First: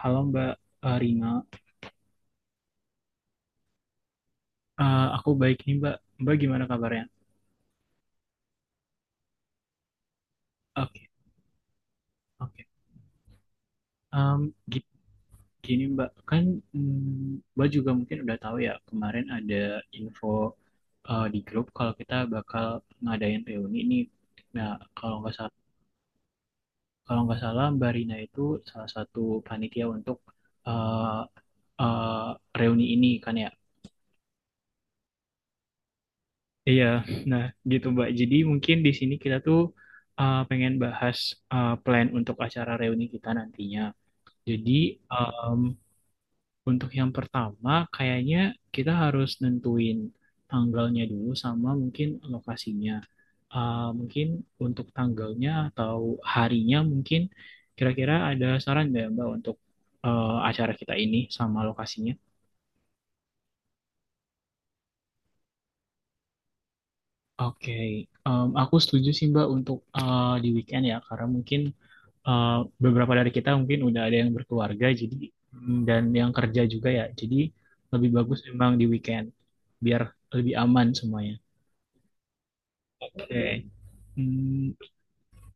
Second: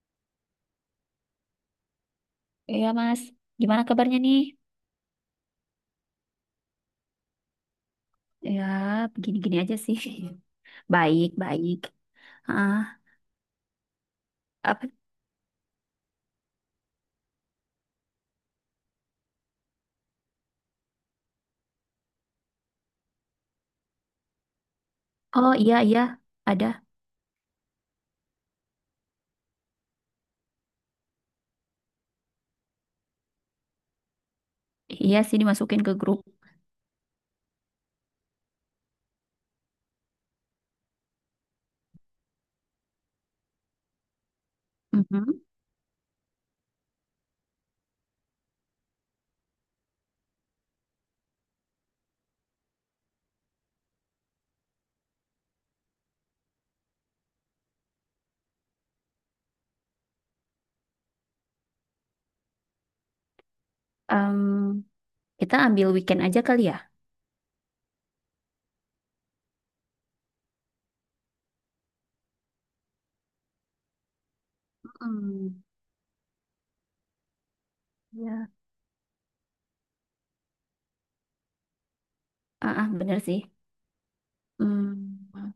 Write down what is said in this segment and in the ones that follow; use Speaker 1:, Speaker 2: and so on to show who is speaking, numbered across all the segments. Speaker 1: Halo Mbak Rina.
Speaker 2: Iya Mas, gimana kabarnya nih?
Speaker 1: Aku baik nih Mbak. Mbak gimana kabarnya?
Speaker 2: Ya, begini-gini aja sih.
Speaker 1: Oke,
Speaker 2: Baik, baik.
Speaker 1: oke.
Speaker 2: Ah,
Speaker 1: Em,
Speaker 2: apa?
Speaker 1: gi- gini Mbak, kan Mbak juga mungkin udah tahu ya kemarin ada info di grup kalau kita bakal ngadain reuni ini. Nah, kalau nggak
Speaker 2: Oh
Speaker 1: salah,
Speaker 2: iya iya, ada.
Speaker 1: kalau nggak salah, Mbak Rina itu salah satu panitia untuk eh, eh, reuni ini kan ya.
Speaker 2: Iya sih dimasukin ke grup.
Speaker 1: Iya, nah gitu Mbak. Jadi mungkin di sini kita tuh pengen bahas plan untuk acara reuni kita nantinya. Jadi
Speaker 2: Mhm.
Speaker 1: um, untuk yang pertama kayaknya kita harus nentuin tanggalnya dulu sama mungkin lokasinya. Mungkin untuk tanggalnya atau harinya mungkin kira-kira ada saran nggak Mbak untuk acara kita ini sama lokasinya?
Speaker 2: Em, kita ambil weekend aja kali ya.
Speaker 1: Oke, aku setuju sih Mbak untuk di weekend ya, karena mungkin eh, beberapa dari kita mungkin udah ada yang berkeluarga jadi
Speaker 2: Hmm.
Speaker 1: dan yang kerja juga ya. Jadi lebih bagus
Speaker 2: Ya.
Speaker 1: memang di weekend biar lebih aman semuanya.
Speaker 2: Ah, ah, bener sih.
Speaker 1: Oke. Hmm,
Speaker 2: Hmm,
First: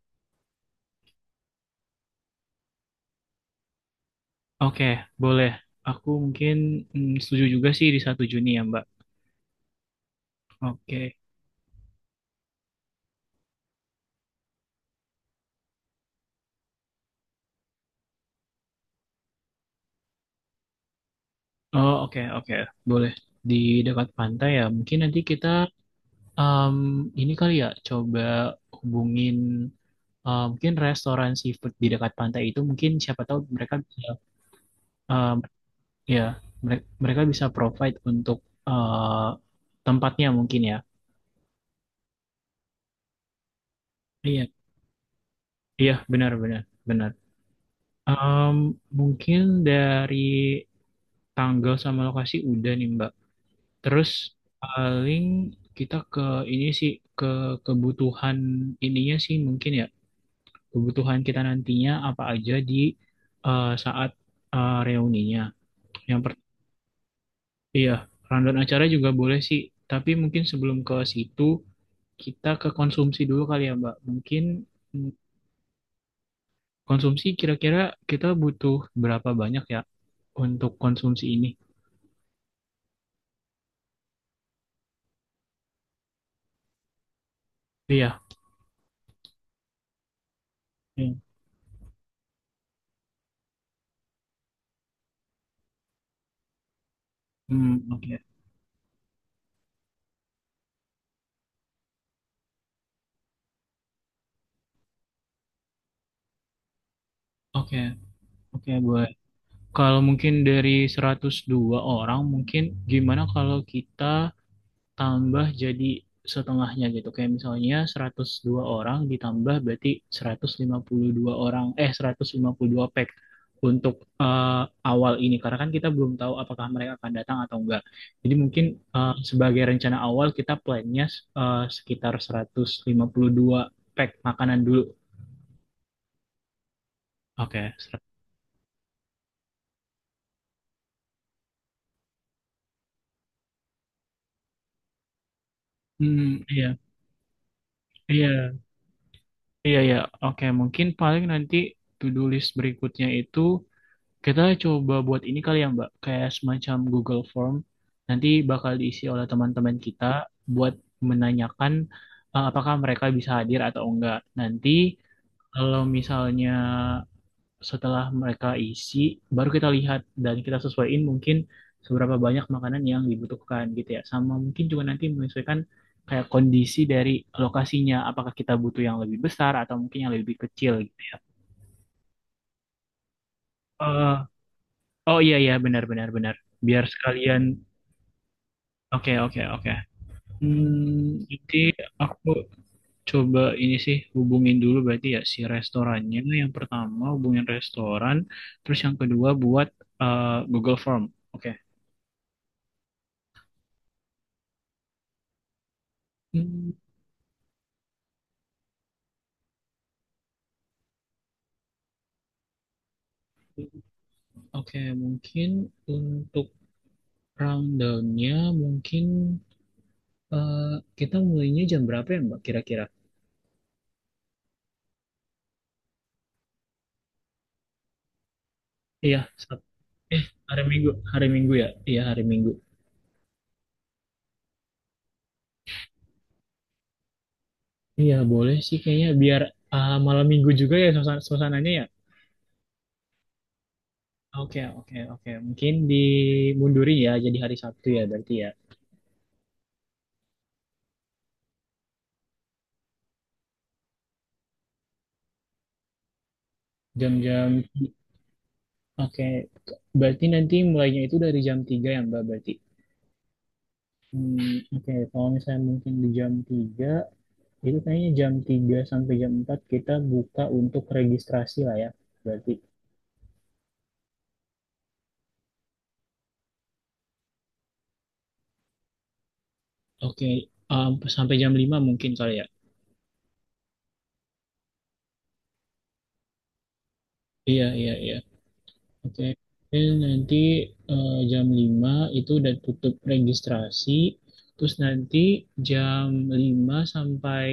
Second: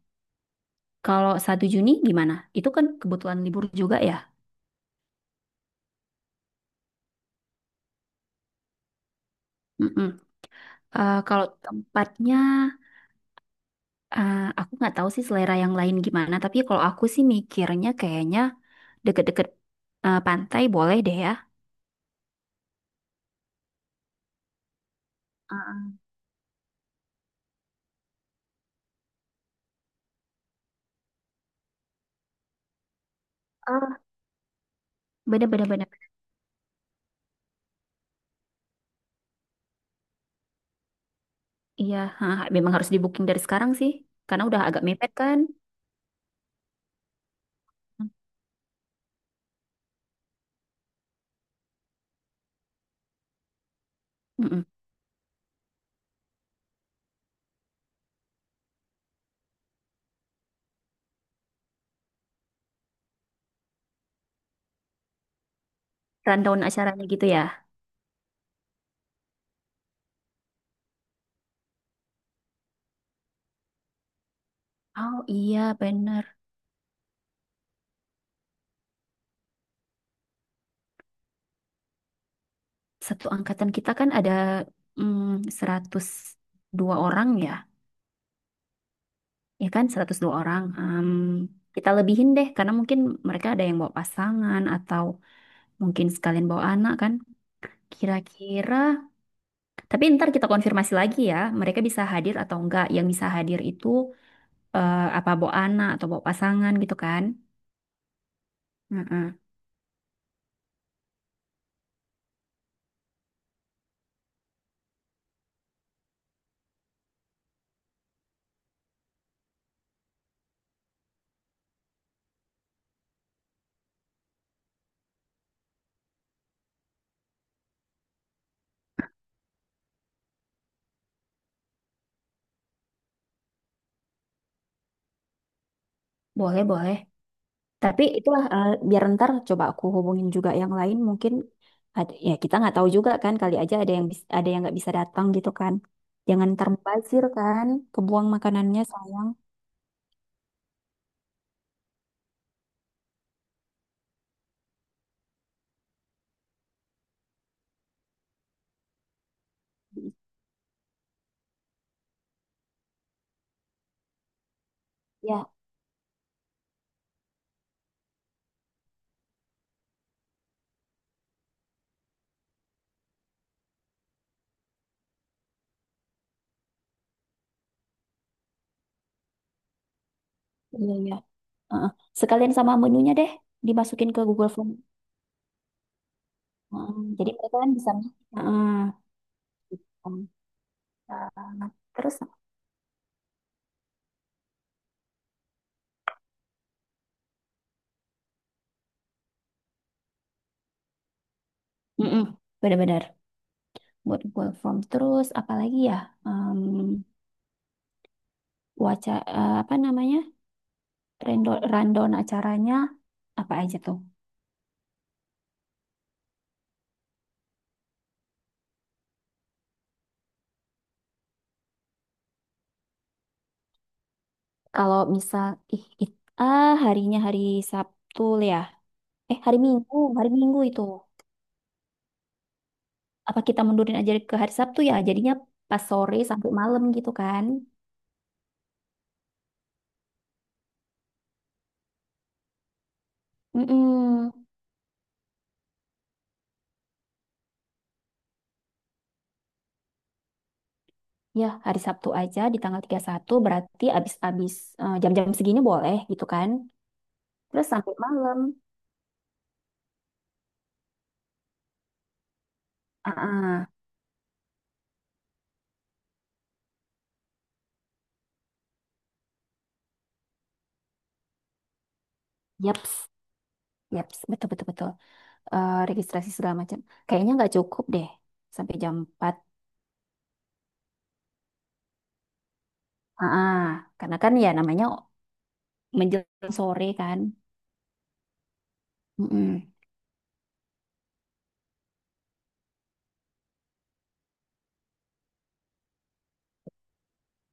Speaker 2: Kalau 1 Juni gimana? Itu kan kebetulan libur juga ya.
Speaker 1: oke, boleh. Aku mungkin setuju juga sih di satu Juni ya, Mbak.
Speaker 2: Mm-mm.
Speaker 1: Oke.
Speaker 2: Kalau tempatnya, aku nggak tahu sih selera yang lain gimana. Tapi kalau aku sih mikirnya kayaknya deket-deket pantai boleh deh ya.
Speaker 1: Oh, oke, oke. Boleh. Di dekat pantai ya. Mungkin nanti kita
Speaker 2: Ah,
Speaker 1: em, ini kali ya coba hubungin mungkin restoran seafood di dekat pantai itu mungkin siapa tahu mereka bisa
Speaker 2: bener-bener. Bener. Bener, bener.
Speaker 1: ya mereka bisa provide untuk eh, tempatnya mungkin ya.
Speaker 2: Iya, ha, ha, memang harus di booking dari sekarang sih, karena
Speaker 1: Iya,
Speaker 2: udah agak mepet kan.
Speaker 1: iya benar benar benar. Em, mungkin dari tanggal sama lokasi udah nih Mbak. Terus
Speaker 2: Mm-mm.
Speaker 1: paling kita ke ini sih ke kebutuhan ininya sih mungkin ya kebutuhan kita nantinya apa aja di saat reuninya. Yang per
Speaker 2: Rundown acaranya gitu ya.
Speaker 1: iya, rundown acara juga boleh sih, tapi mungkin sebelum ke situ kita ke konsumsi dulu kali ya, Mbak. Mungkin mm,
Speaker 2: Oh iya, bener.
Speaker 1: konsumsi kira-kira kita butuh berapa banyak ya untuk konsumsi ini?
Speaker 2: Satu angkatan kita kan ada 102 orang ya,
Speaker 1: Iya.
Speaker 2: ya kan 102 orang.
Speaker 1: Iya.
Speaker 2: Kita lebihin deh, karena mungkin mereka ada yang bawa pasangan atau mungkin sekalian bawa anak kan.
Speaker 1: Hmm, oke.
Speaker 2: Kira-kira. Tapi ntar kita konfirmasi lagi ya, mereka bisa hadir atau enggak. Yang bisa hadir itu apa bawa anak atau bawa pasangan gitu kan?
Speaker 1: Oke, oke, boleh.
Speaker 2: Heeh.
Speaker 1: Kalau mungkin dari 102 orang, mungkin gimana kalau kita tambah jadi setengahnya gitu. Kayak misalnya 102 orang ditambah berarti 152 orang, eh 152 pack untuk eh, awal ini. Karena kan kita belum tahu apakah mereka akan datang atau enggak. Jadi mungkin sebagai rencana awal kita plannya sekitar 152 pack makanan dulu.
Speaker 2: Boleh, boleh.
Speaker 1: Oke.
Speaker 2: Tapi itulah biar ntar coba aku hubungin juga yang lain mungkin ada, ya kita nggak tahu juga kan kali aja ada yang nggak bisa datang gitu kan.
Speaker 1: Hmm,
Speaker 2: Jangan ntar
Speaker 1: iya,
Speaker 2: mubazir kan, kebuang
Speaker 1: iya,
Speaker 2: makanannya sayang.
Speaker 1: iya, iya. Oke, mungkin paling nanti to-do list berikutnya itu kita coba buat ini kali ya, Mbak, kayak semacam Google Form. Nanti bakal diisi oleh teman-teman kita buat menanyakan apakah mereka bisa hadir atau enggak. Nanti
Speaker 2: Ya,
Speaker 1: kalau misalnya setelah mereka isi, baru kita lihat dan kita sesuaiin mungkin seberapa banyak makanan yang dibutuhkan gitu ya. Sama mungkin juga nanti menyesuaikan kayak kondisi dari lokasinya, apakah kita butuh yang lebih besar atau mungkin yang lebih kecil
Speaker 2: iya
Speaker 1: gitu
Speaker 2: iya.
Speaker 1: ya.
Speaker 2: Heeh. Sekalian sama menunya deh dimasukin
Speaker 1: Eh,
Speaker 2: ke Google Form.
Speaker 1: oh, iya iya benar benar benar. Biar
Speaker 2: Heeh, jadi
Speaker 1: sekalian
Speaker 2: mereka kan bisa. Heeh.
Speaker 1: Oke, oke, oke. Jadi
Speaker 2: Um, terus
Speaker 1: aku coba ini sih hubungin dulu berarti ya si restorannya. Yang pertama hubungin restoran, terus yang kedua buat eh, Google Form. Oke.
Speaker 2: Mm-mm, benar-benar buat work from terus apalagi ya um,
Speaker 1: Hmm,
Speaker 2: waca apa namanya rundown acaranya apa aja tuh
Speaker 1: oke, mungkin untuk rundownnya mungkin eh, kita mulainya jam berapa ya Mbak kira-kira?
Speaker 2: kalau misal ih it, ah harinya hari Sabtu ya
Speaker 1: Iya, Sab- eh
Speaker 2: Hari Minggu itu
Speaker 1: Hari Minggu ya. Iya, hari Minggu.
Speaker 2: apa kita mundurin aja ke hari Sabtu ya jadinya pas sore sampai malam gitu kan.
Speaker 1: Iya, boleh sih kayaknya biar malam Minggu juga ya suasananya ya.
Speaker 2: Mm-mm.
Speaker 1: Oke, oke, oke. Mungkin dimundurin ya jadi hari Sabtu ya berarti ya.
Speaker 2: Ya hari Sabtu aja di tanggal 31 berarti abis-abis jam-jam segini boleh gitu kan
Speaker 1: Jam-jam,
Speaker 2: terus sampai malam.
Speaker 1: oke. Berarti nanti mulainya itu dari jam 3 ya, Mbak, berarti.
Speaker 2: Ah,
Speaker 1: Hmm, oke, kalau misalnya mungkin di jam 3 itu kayaknya jam 3 sampai jam 4 kita buka untuk registrasi lah ya, berarti.
Speaker 2: yaps, yaps, betul betul betul. Registrasi segala macam. Kayaknya nggak cukup deh sampai jam 4.
Speaker 1: Oke, um, sampai jam 5 mungkin kali ya.
Speaker 2: Ah, karena kan ya namanya menjelang sore kan.
Speaker 1: Iya, iya, iya. Oke,
Speaker 2: Mm-mm.
Speaker 1: jadi nanti jam 5 itu udah tutup registrasi, terus nanti jam 5 sampai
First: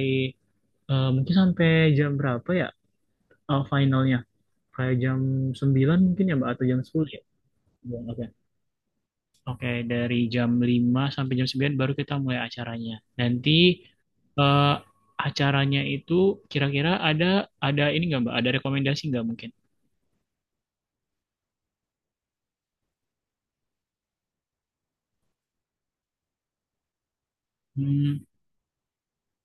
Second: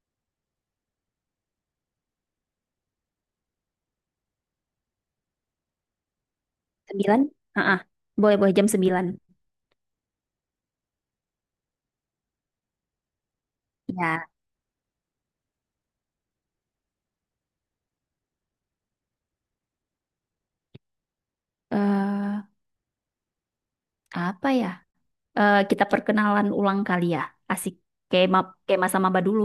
Speaker 1: mungkin sampai jam berapa ya finalnya? Kayak jam 9 mungkin ya Mbak atau jam 10 ya?
Speaker 2: Sembilan. Ah,
Speaker 1: Ya, oke.
Speaker 2: boleh boleh jam 9.
Speaker 1: Oke, dari jam 5 sampai jam 9 baru kita mulai acaranya. Nanti
Speaker 2: Ya.
Speaker 1: eh, acaranya itu kira-kira ada ini nggak Mbak? Ada rekomendasi nggak mungkin?
Speaker 2: Eh, apa ya? Kita perkenalan ulang kali ya. Asik.
Speaker 1: Hmm.
Speaker 2: Kayak ma kayak masa maba dulu.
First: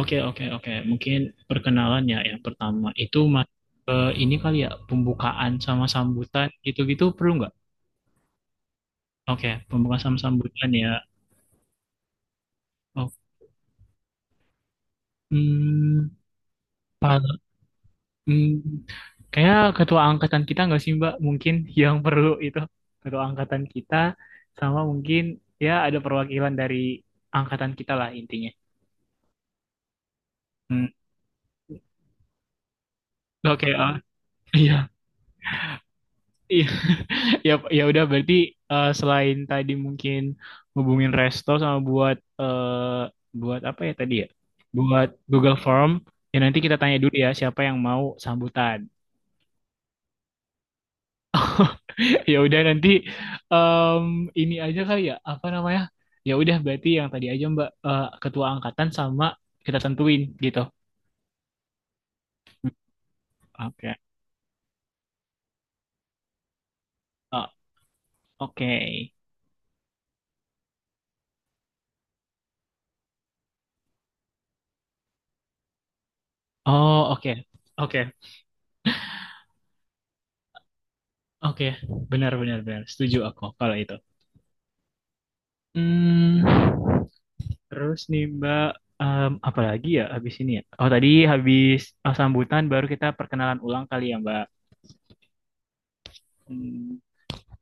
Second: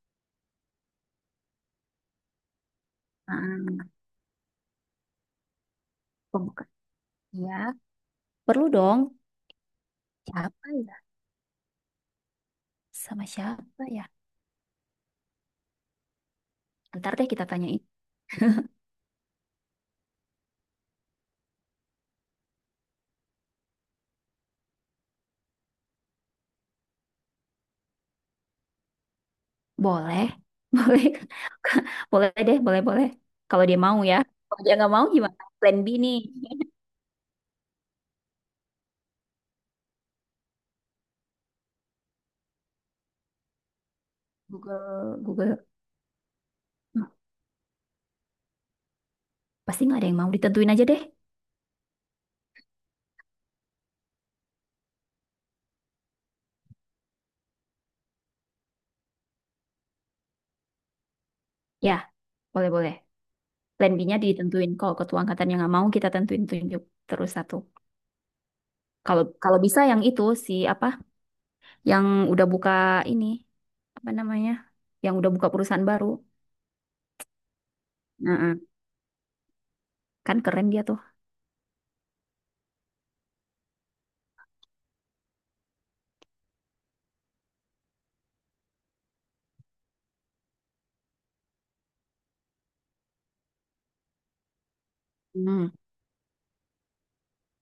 Speaker 1: Oke, oke, oke. Mungkin perkenalan ya yang pertama itu
Speaker 2: Ah,
Speaker 1: ini kali ya pembukaan sama sambutan
Speaker 2: pembuka.
Speaker 1: gitu-gitu perlu nggak?
Speaker 2: Ya, perlu dong.
Speaker 1: Oke, pembukaan sama
Speaker 2: Siapa
Speaker 1: sambutan ya.
Speaker 2: ya?
Speaker 1: Oh,
Speaker 2: Sama siapa ya?
Speaker 1: hmm,
Speaker 2: Ntar deh
Speaker 1: pal-
Speaker 2: kita tanyain.
Speaker 1: hmm, kayak ketua angkatan kita nggak sih Mbak? Mungkin yang perlu itu ketua angkatan kita sama mungkin ya ada perwakilan dari angkatan kita lah intinya.
Speaker 2: Boleh,
Speaker 1: Hmm,
Speaker 2: boleh, boleh deh, boleh, boleh. Kalau
Speaker 1: oke,
Speaker 2: dia
Speaker 1: ah,
Speaker 2: mau ya. Kalau dia
Speaker 1: iya,
Speaker 2: nggak mau gimana? Plan B nih.
Speaker 1: iya. Ya, ya udah berarti selain tadi mungkin hubungin resto sama buat eh, buat apa ya tadi ya? Buat
Speaker 2: Google,
Speaker 1: Google
Speaker 2: Google.
Speaker 1: Form. Ya nanti kita tanya
Speaker 2: Nah,
Speaker 1: dulu ya siapa yang mau sambutan.
Speaker 2: pasti nggak ada yang mau ditentuin aja deh.
Speaker 1: Ya udah nanti em, ini aja kali ya apa namanya? Ya udah berarti yang tadi aja Mbak ketua angkatan sama kita tentuin gitu.
Speaker 2: Ya, boleh, boleh. Plan
Speaker 1: Oke.
Speaker 2: B-nya ditentuin. Kalau ketua angkatannya nggak mau, kita tentuin tunjuk terus
Speaker 1: Oh,
Speaker 2: satu.
Speaker 1: oke.
Speaker 2: Kalau kalau bisa yang itu si apa? Yang udah buka ini apa namanya? Yang udah buka perusahaan baru.
Speaker 1: Oh, oke. Oke.
Speaker 2: Nah, kan keren dia tuh.
Speaker 1: Oke. Benar benar benar. Setuju aku kalau itu. Hmm. Terus nih Mbak, apa lagi ya habis ini ya? Oh tadi habis sambutan baru kita perkenalan ulang kali ya Mbak.
Speaker 2: Hmm.
Speaker 1: Hmm,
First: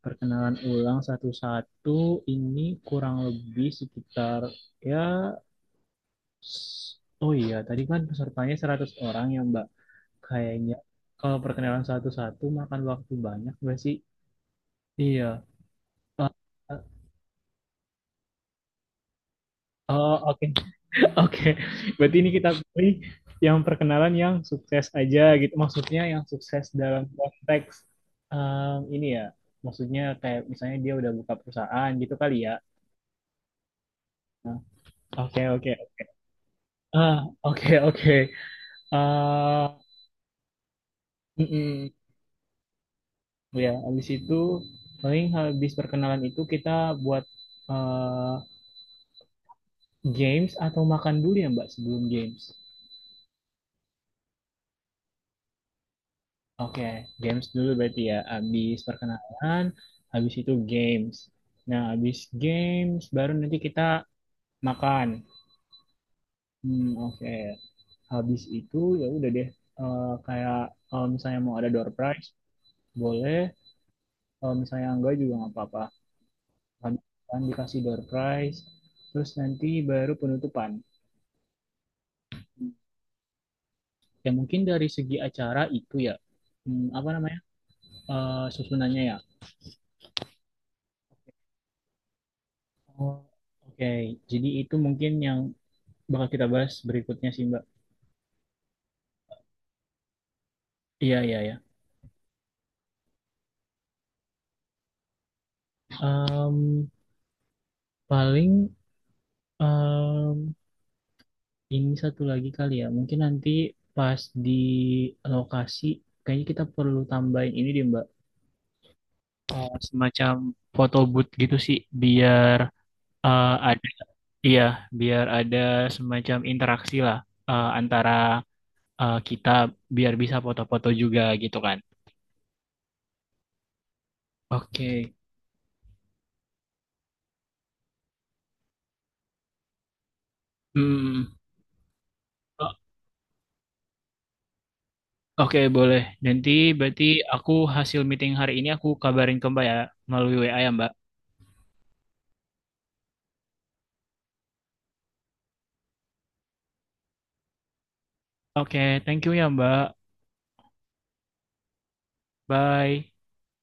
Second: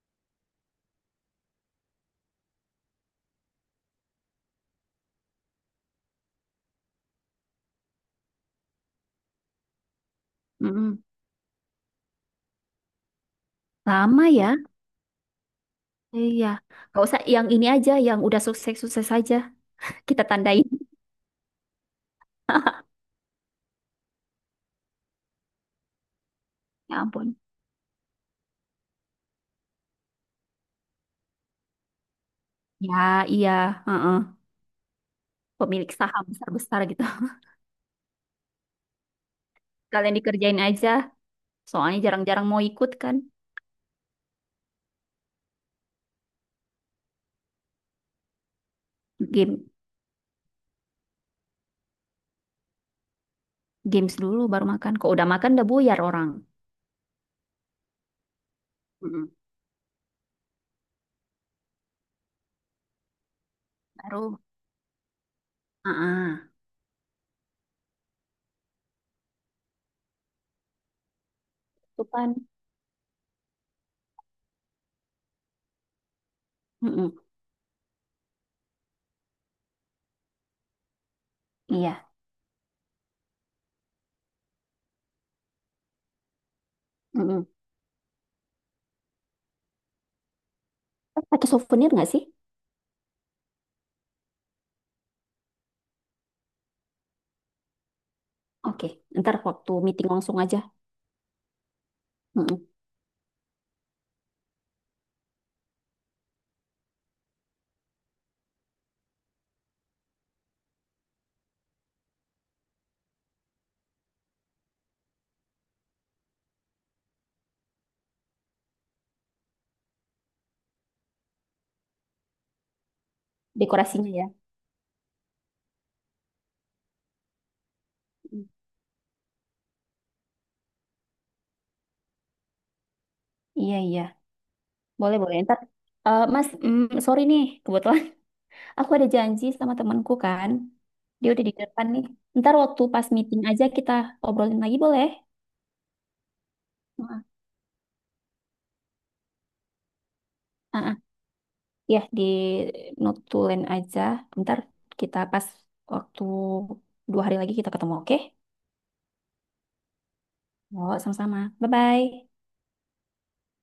Speaker 1: perkenalan ulang satu-satu ini kurang lebih sekitar ya s- oh iya tadi kan pesertanya 100 orang ya Mbak. Kayaknya
Speaker 2: Mm-mm.
Speaker 1: kalau perkenalan satu-satu makan waktu banyak nggak sih?
Speaker 2: Lama ya?
Speaker 1: Iya. Eh,
Speaker 2: Iya.
Speaker 1: eh,
Speaker 2: Gak usah yang ini aja, yang udah sukses-sukses aja.
Speaker 1: oh,
Speaker 2: Kita
Speaker 1: oke.
Speaker 2: tandain.
Speaker 1: Oke, berarti ini kita pilih yang perkenalan yang sukses aja gitu. Maksudnya yang sukses
Speaker 2: Ya
Speaker 1: dalam
Speaker 2: ampun.
Speaker 1: konteks ini ya. Maksudnya kayak misalnya dia udah buka perusahaan gitu kali ya.
Speaker 2: Ya, iya. Heeh.
Speaker 1: Nah, oke, oke.
Speaker 2: Pemilik saham besar-besar gitu.
Speaker 1: Ah, oke, oke. Ah,
Speaker 2: Kalian dikerjain aja.
Speaker 1: mm-mm.
Speaker 2: Soalnya jarang-jarang mau ikut kan.
Speaker 1: Ya, habis itu paling habis perkenalan itu kita buat eh,
Speaker 2: Game,
Speaker 1: games atau makan dulu ya, Mbak, sebelum games.
Speaker 2: games dulu baru makan. Kok udah makan udah buyar orang.
Speaker 1: Oke, games dulu berarti ya. Habis
Speaker 2: Mm-mm.
Speaker 1: perkenalan, habis itu games. Nah, habis games baru nanti kita
Speaker 2: Baru.
Speaker 1: makan.
Speaker 2: Heeh.
Speaker 1: Hmm, oke. Habis itu ya udah deh. Kayak kalau misalnya mau ada door
Speaker 2: Itu
Speaker 1: prize,
Speaker 2: kan.
Speaker 1: boleh. Kalau misalnya enggak juga nggak apa-apa. Habis
Speaker 2: Mm-mm.
Speaker 1: makan dikasih door prize, terus nanti baru penutupan.
Speaker 2: Iya.
Speaker 1: Ya mungkin dari segi acara itu ya, apa namanya?
Speaker 2: Mm-mm.
Speaker 1: Susunannya ya.
Speaker 2: Pakai souvenir nggak sih?
Speaker 1: Oh, oke, jadi itu mungkin yang bakal kita bahas berikutnya sih Mbak.
Speaker 2: Oke. Ntar waktu meeting langsung aja.
Speaker 1: Iya iya ya.
Speaker 2: Mm-mm.
Speaker 1: Paling em, ini satu lagi kali ya. Mungkin nanti pas di lokasi kayaknya kita perlu tambahin ini deh Mbak. Semacam foto booth gitu sih biar ada
Speaker 2: Dekorasinya ya.
Speaker 1: iya biar ada semacam interaksi lah antara
Speaker 2: Mm.
Speaker 1: kita biar bisa foto-foto juga gitu kan.
Speaker 2: Iya, iya.
Speaker 1: Oke.
Speaker 2: Boleh, boleh. Ntar. Mas, sorry nih. Kebetulan aku ada janji sama temanku kan. Dia
Speaker 1: Hmm.
Speaker 2: udah di depan nih. Ntar waktu pas meeting aja kita obrolin lagi boleh?
Speaker 1: Oke, boleh. Nanti berarti
Speaker 2: Heeh.
Speaker 1: aku hasil meeting hari ini aku kabarin ke Mbak ya melalui WA ya,
Speaker 2: Ah,
Speaker 1: Mbak.
Speaker 2: ah. Ya, di notulen aja. Ntar kita pas waktu 2 hari lagi kita ketemu, oke?
Speaker 1: Oke, thank you ya, Mbak.
Speaker 2: Oh, sama-sama. Bye-bye.
Speaker 1: Bye.